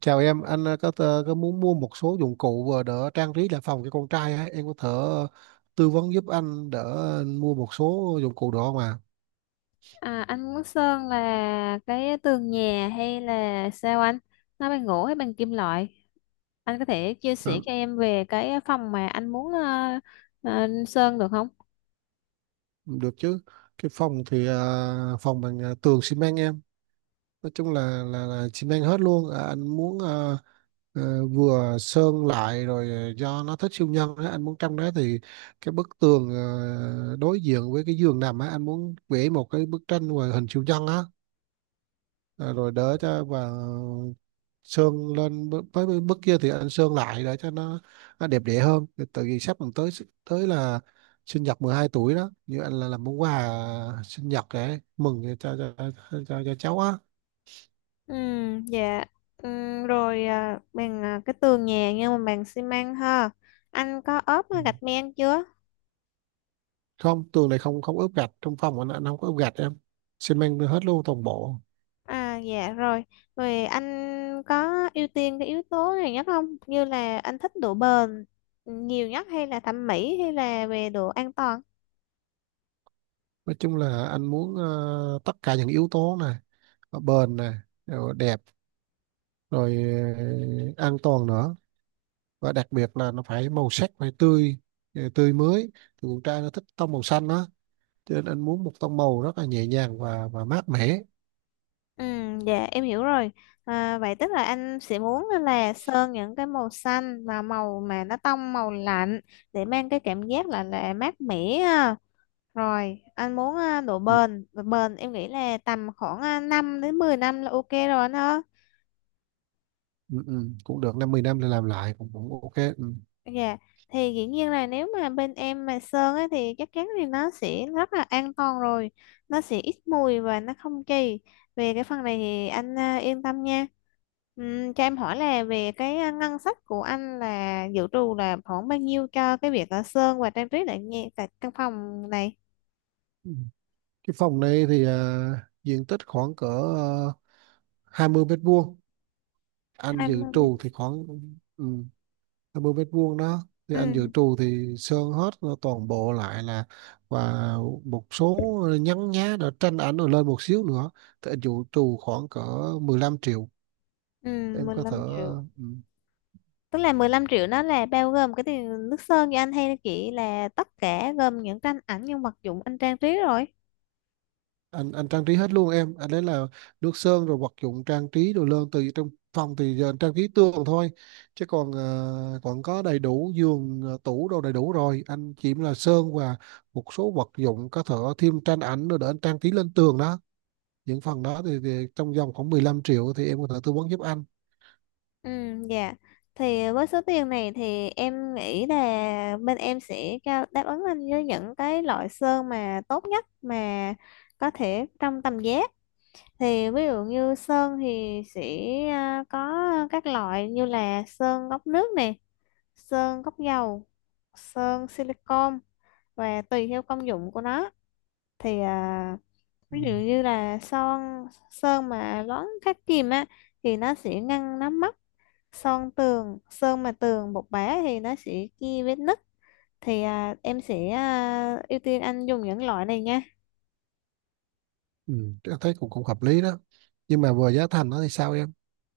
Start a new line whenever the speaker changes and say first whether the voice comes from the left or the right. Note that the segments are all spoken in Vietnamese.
right: Chào em, anh có muốn mua một số dụng cụ đỡ trang trí lại phòng cho con trai á, em có thể tư vấn giúp anh đỡ mua một số dụng cụ đó mà.
left: À, anh muốn sơn là cái tường nhà hay là sao anh? Nó bằng gỗ hay bằng kim loại? Anh có thể chia sẻ
right: Đó,
left: cho em về cái phòng mà anh muốn sơn được không?
right: được chứ. Cái phòng thì phòng bằng tường xi măng em, nói chung là xi măng hết luôn. À, anh muốn vừa sơn lại rồi, do nó thích siêu nhân á, anh muốn trong đó thì cái bức tường đối diện với cái giường nằm á, anh muốn vẽ một cái bức tranh về hình siêu nhân á. À, rồi đỡ cho và xương lên với mức kia thì ăn xương lại để cho nó đẹp đẽ hơn tại vì sắp còn tới tới là sinh nhật 12 tuổi đó, như anh là làm món quà sinh nhật để mừng cho cháu á.
left: Ừ, dạ. Ừ, rồi bằng cái tường nhà nhưng mà bằng xi măng ha. Anh có ốp
right: Ừ.
left: gạch men chưa?
right: Không, tường này không, không ướp gạch trong phòng anh không có ướp gạch em, xi măng hết luôn toàn bộ.
left: À, dạ rồi. Rồi anh có ưu tiên cái yếu tố này nhất không? Như là anh thích độ bền nhiều nhất hay là thẩm mỹ hay là về độ an toàn?
right: Nói chung là anh muốn, tất cả những yếu tố này, bền này, rồi đẹp, rồi ờ, an toàn nữa, và đặc biệt là nó phải màu sắc phải tươi, tươi mới. Thì con trai nó thích tông màu xanh đó, cho nên anh muốn một tông màu rất là nhẹ nhàng và mát mẻ.
left: Ừ, dạ em hiểu rồi. À, vậy tức là anh sẽ muốn là sơn những cái màu xanh và màu mà nó tông màu lạnh để mang cái cảm giác là mát mẻ ha. Rồi, anh muốn
right: ừ,
left: độ bền em nghĩ là tầm khoảng 5 đến 10 năm là ok rồi anh ha.
right: ừ, ừ. Cũng được, năm 10 năm để làm lại cũng cũng ok ừ.
left: Dạ, thì dĩ nhiên là nếu mà bên em mà sơn ấy, thì chắc chắn thì nó sẽ rất là an toàn rồi. Nó sẽ ít mùi và nó không kỳ. Về cái phần này thì anh yên tâm nha. Cho em hỏi là về cái ngân sách của anh là dự trù là khoảng bao nhiêu cho cái việc ở sơn và trang trí lại nghe tại căn phòng này?
right: Ừ. Cái phòng này thì diện tích khoảng cỡ à, 20 mét vuông, anh dự
left: 20 đến
right: trù thì khoảng ừ, 50 mét vuông đó, thì anh
left: ừ,
right: dự trù thì sơn hết nó toàn bộ lại, là và một số nhăn nhá để tranh ảnh rồi lên một xíu nữa, thì anh dự trù khoảng cỡ 15 triệu.
left: ừ,
right: Em
left: mười
right: có thể
left: lăm triệu.
right: ừ,
left: Tức là 15 triệu nó là bao gồm cái tiền nước sơn cho anh hay chỉ là tất cả gồm những tranh ảnh, những vật dụng anh trang trí rồi?
right: anh trang trí hết luôn em, anh đấy là nước sơn rồi vật dụng trang trí đồ lên từ trong phòng. Thì giờ anh trang trí tường thôi, chứ còn còn có đầy đủ giường, tủ đồ đầy đủ rồi, anh chỉ là sơn và một số vật dụng, có thể thêm tranh ảnh rồi để anh trang trí lên tường đó. Những phần đó thì trong vòng khoảng 15 triệu thì em có thể tư vấn giúp anh.
left: Ừ, dạ. Thì với số tiền này thì em nghĩ là bên em sẽ cao đáp ứng anh với những cái loại sơn mà tốt nhất mà có thể trong tầm giá. Thì ví dụ như sơn thì sẽ có các loại như là sơn gốc nước nè, sơn gốc dầu, sơn silicon và tùy theo công dụng của nó. Thì
right: Ừ.
left: ví dụ như là sơn mà loãng khắc kìm á thì nó sẽ ngăn nắm mốc, sơn tường sơn mà tường bột bã thì nó sẽ kia vết nứt. Thì em sẽ ưu tiên anh dùng những loại này nha.
right: Ừ. Em thấy cũng cũng hợp lý đó, nhưng mà vừa giá thành đó thì sao em.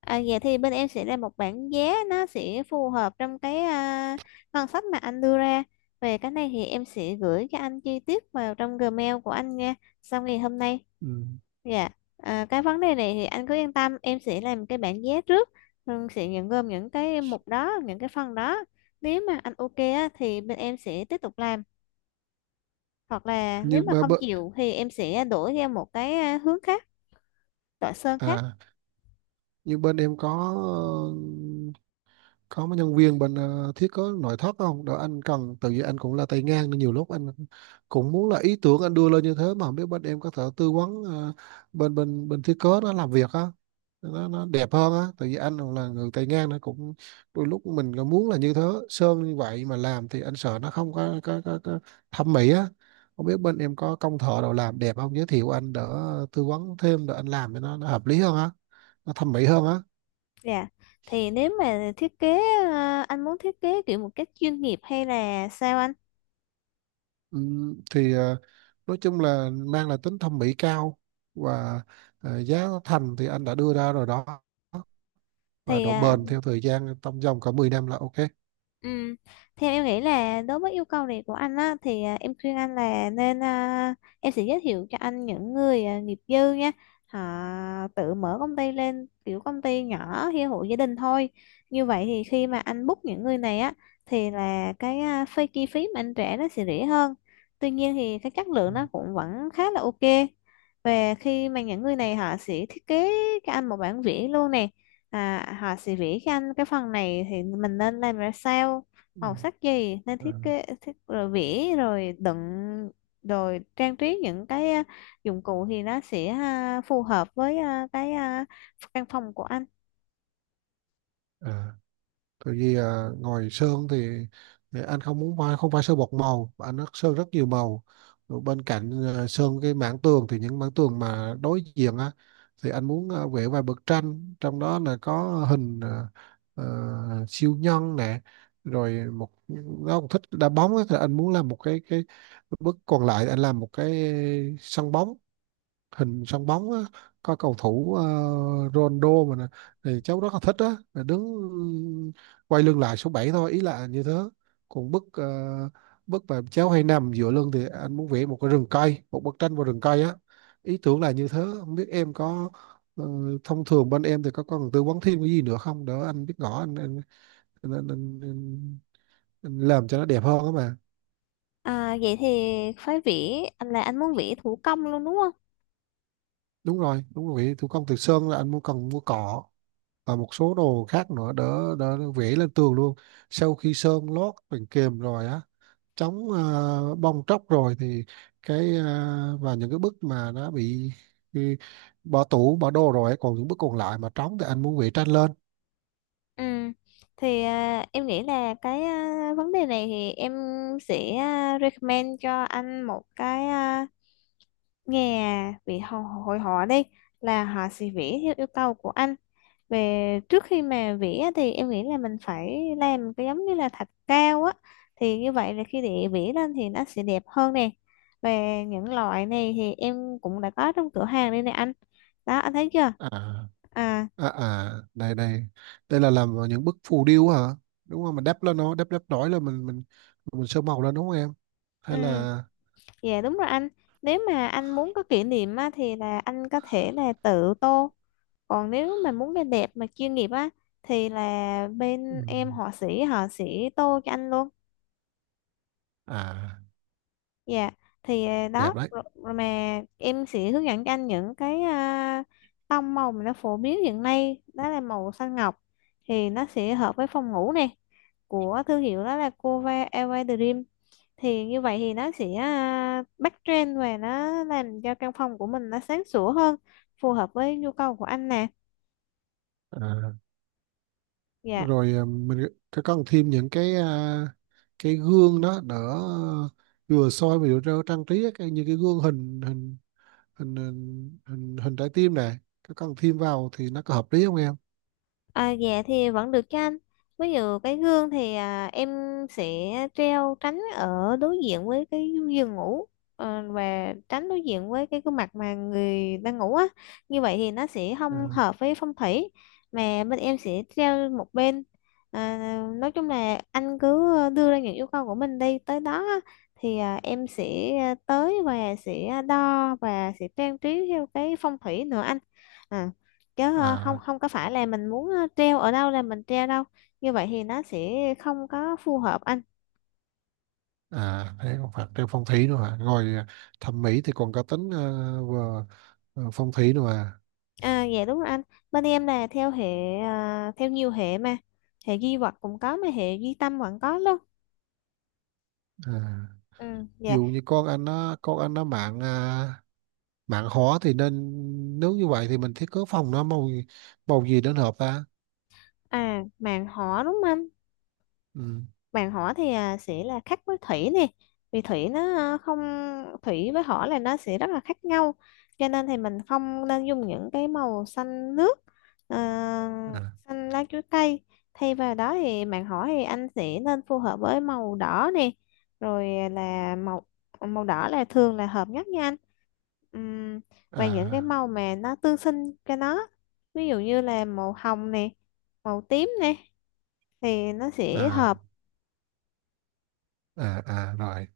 left: Vậy thì bên em sẽ ra một bảng giá nó sẽ phù hợp trong cái ngân sách mà anh đưa ra. Về cái này thì em sẽ gửi cho anh chi tiết vào trong Gmail của anh nha, sau ngày hôm nay.
right: Ừ.
left: Dạ. Cái vấn đề này thì anh cứ yên tâm, em sẽ làm cái bảng giá trước rồi sẽ nhận gồm những cái mục đó, những cái phần đó. Nếu mà anh ok á, thì bên em sẽ tiếp tục làm, hoặc là nếu
right: như
left: mà
right: bơ-
left: không
right: bơ-
left: chịu thì em sẽ đổi ra một cái hướng khác, loại sơn khác.
right: à, như bên em có mấy nhân viên bên thiết kế nội thất không đó anh cần, tại vì anh cũng là tay ngang nên nhiều lúc anh cũng muốn là ý tưởng anh đưa lên như thế, mà không biết bên em có thể tư vấn bên bên bên thiết kế nó làm việc á, nó đẹp hơn á, tại vì anh là người tay ngang nó cũng đôi lúc mình cũng muốn là như thế, sơn như vậy mà làm thì anh sợ nó không có thẩm mỹ á. Không biết bên em có công thợ nào làm đẹp không, giới thiệu anh đỡ tư vấn thêm để anh làm cho nó hợp lý hơn á, nó thẩm mỹ hơn á.
left: Dạ, thì nếu mà thiết kế anh muốn thiết kế kiểu một cách chuyên nghiệp hay là sao anh?
right: Thì nói chung là mang là tính thẩm mỹ cao, và giá thành thì anh đã đưa ra rồi đó, và
left: Thì
right: độ bền theo thời gian trong vòng cả 10 năm là ok.
left: Ừ. Theo em nghĩ là đối với yêu cầu này của anh á, thì em khuyên anh là nên em sẽ giới thiệu cho anh những người nghiệp dư nha. Họ tự mở công ty lên, kiểu công ty nhỏ hay hộ gia đình thôi. Như vậy thì khi mà anh book những người này á, thì là cái chi phí mà anh trả nó sẽ rẻ hơn. Tuy nhiên thì cái chất
right: Ừ.
left: lượng nó cũng vẫn khá là ok. Về khi mà những người này họ sẽ thiết kế cho anh một bản vẽ luôn nè. À, hỏi CV các anh cái phần này thì mình nên làm ra sao,
right: Ừ.
left: màu sắc gì, nên
right: Ờ.
left: thiết kế thiết rồi vẽ rồi đựng, rồi trang trí những cái dụng cụ thì nó sẽ phù hợp với cái căn phòng của anh.
right: Ờ. Tại vì à, ngồi sơn thì anh không muốn phải không phải sơn một màu, mà anh sơn rất nhiều màu. Rồi bên cạnh à, sơn cái mảng tường thì những mảng tường mà đối diện á, thì anh muốn à, vẽ vài bức tranh, trong đó là có hình à, siêu nhân nè, rồi một, nó cũng thích đá bóng á, thì anh muốn làm một cái bức còn lại anh làm một cái sân bóng, hình sân bóng á, có cầu thủ Ronaldo mà nè, thì cháu rất là thích á, là đứng quay lưng lại số 7 thôi, ý là như thế. Còn bức bức mà cháu hay nằm dựa lưng thì anh muốn vẽ một cái rừng cây, một bức tranh vào rừng cây á. Ý tưởng là như thế, không biết em có ờ, thông thường bên em thì có cần tư vấn thêm cái gì nữa không, để anh biết rõ anh, anh, anh, anh, anh làm cho nó đẹp hơn á mà.
left: Vậy thì phải vẽ, anh là anh muốn vẽ thủ công luôn đúng không?
right: Đúng rồi, đúng rồi, thủ công từ sơn là anh muốn cần mua cỏ và một số đồ khác nữa đỡ đỡ vẽ lên tường luôn, sau khi sơn lót bằng kềm rồi á, chống bong tróc rồi. Thì cái và những cái bức mà nó bị bỏ tủ bỏ đồ rồi ấy, còn những bức còn lại mà trống thì anh muốn vẽ tranh lên.
left: Ừ. Thì em nghĩ là cái vấn đề này thì em sẽ recommend cho anh một cái nhà vị họ- hội họa đi, là họ sẽ vẽ theo yêu cầu của anh. Về trước khi mà vẽ thì em nghĩ là mình phải làm cái giống như là thạch cao á, thì như vậy là khi để vẽ lên thì nó sẽ đẹp hơn nè. Về những loại này thì em cũng đã có trong cửa hàng đây nè anh. Đó, anh thấy chưa?
right: à
left: À,
right: à à đây đây, đây là làm những bức phù điêu hả, đúng không, mình đắp lên, nó đắp đắp nổi lên, mình sơn màu lên, đúng không em,
left: ừ.
right: hay là.
left: Dạ, đúng rồi anh. Nếu mà anh muốn có kỷ niệm á, thì là anh có thể là tự tô. Còn nếu mà muốn cái đẹp mà chuyên nghiệp á, thì là
right: Ừ.
left: bên em họa sĩ họ sẽ tô cho anh luôn.
right: À
left: Dạ. Thì đó
right: đẹp đấy.
left: rồi, rồi mà em sẽ hướng dẫn cho anh những cái tông màu mà nó phổ biến hiện nay, đó là màu xanh ngọc thì nó sẽ hợp với phòng ngủ này, của thương hiệu đó là Cova Elva Dream. Thì như vậy thì nó sẽ backtrend và nó làm cho căn phòng của mình nó sáng sủa hơn, phù hợp với nhu cầu của anh nè.
right: À
left: Dạ.
right: rồi, à, mình có cần thêm những cái à, cái gương đó đỡ vừa soi mà vừa cho trang trí á, như cái gương hình hình hình hình hình, hình trái tim này, có cần thêm vào thì nó có hợp lý không em.
left: À, dạ thì vẫn được cho anh. Ví dụ cái gương thì em sẽ treo tránh ở đối diện với cái giường ngủ, và tránh đối diện với cái gương mặt mà người đang ngủ á. Như vậy thì nó sẽ không
right: À.
left: hợp với phong thủy, mà bên em sẽ treo một bên. À, nói chung là anh cứ đưa ra những yêu cầu của mình đi, tới đó á, thì em sẽ tới và sẽ đo và sẽ trang trí theo cái phong thủy nữa anh. À, chứ không
right: À,
left: không có phải là mình muốn treo ở đâu là mình treo đâu, như vậy thì nó sẽ không có phù hợp anh.
right: à thế còn phải thêm phong thủy nữa hả, ngồi à, thẩm mỹ thì còn có tính à, vừa vừa phong thủy nữa à.
left: À, dạ đúng rồi anh. Bên em là theo hệ theo nhiều hệ mà, hệ duy vật cũng có mà hệ duy tâm vẫn có luôn.
right: À,
left: Ừ, dạ.
right: dù như con anh nó mạng à, mạng hóa thì nên, nếu như vậy thì mình thiết kế phòng nó màu, màu gì đến hợp ta.
left: À, màn họ đúng không anh? Vàng hỏa thì sẽ là khác với thủy nè, vì thủy nó không, thủy với hỏa là nó sẽ rất là khác nhau, cho nên thì mình không nên dùng những cái màu xanh nước, à,
right: Ừ.
left: xanh lá chuối cây. Thay vào đó thì bạn hỏi thì anh sẽ nên phù hợp với màu đỏ nè, rồi là màu màu đỏ là thường là hợp nhất nha anh. Ừm, và những cái
right: à
left: màu mà nó tương sinh cho nó, ví dụ như là màu hồng nè, màu tím nè, thì nó sẽ
right: à
left: hợp.
right: à, rồi,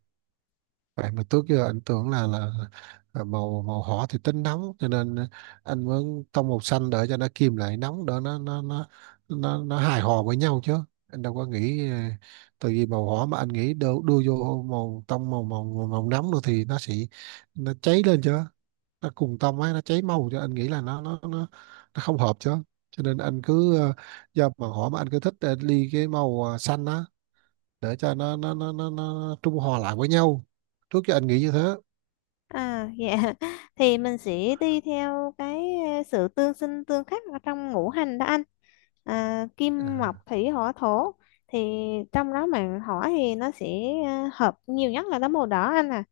right: vậy mà trước giờ anh tưởng là là màu màu hỏa thì tính nóng, cho nên anh muốn tông màu xanh để cho nó kìm lại nóng đỡ, nó hài hòa với nhau chứ. Anh đâu có nghĩ ờ, tại vì màu hỏa mà anh nghĩ đưa vô màu tông màu nóng nữa thì nó sẽ nó cháy lên chứ, nó cùng tông ấy nó cháy màu, cho anh nghĩ là nó không hợp chứ. Cho nên anh cứ do màu hỏa mà anh cứ thích ly cái màu xanh á, để cho nó trung hòa lại với nhau. Trước giờ anh nghĩ như thế.
left: À, dạ thì mình sẽ đi theo cái sự tương sinh tương khắc ở trong ngũ hành đó anh, kim
right: À.
left: mộc thủy hỏa thổ. Thì trong đó mà hỏa thì nó sẽ hợp nhiều nhất là đó màu đỏ anh à,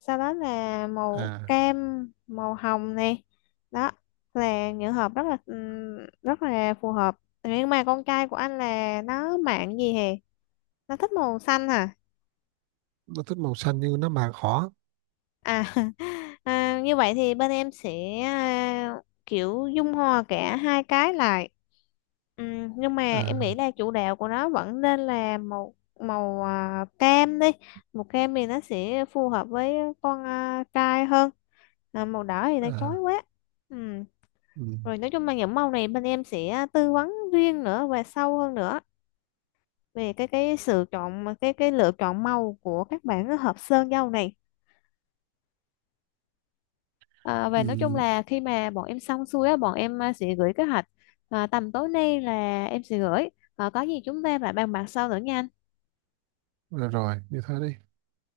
left: sau đó là màu
right: À.
left: cam, màu hồng này. Đó là những hợp rất là phù hợp. Nhưng mà con trai của anh là nó mạng gì hè? Nó thích màu xanh hả?
right: nó thích màu xanh nhưng nó mà khó
left: À, như vậy thì bên em sẽ kiểu dung hòa cả hai cái lại. Nhưng mà em nghĩ
right: à,
left: là chủ đạo của nó vẫn nên là màu màu à, cam đi. Màu cam thì nó sẽ phù hợp với con trai hơn. À, màu đỏ thì nó chói
right: à,
left: quá. Ừm,
right: ừ.
left: Rồi nói chung là những màu này bên em sẽ tư vấn riêng nữa và sâu hơn nữa về cái sự chọn, cái lựa chọn màu của các bạn hợp sơn dâu này. À, và nói chung
right: Ừ.
left: là khi mà bọn em xong xuôi á, bọn em sẽ gửi kế hoạch tầm tối nay là em sẽ gửi. À, có gì chúng ta lại bàn bạc sau nữa nha anh.
right: Rồi, như thế đi.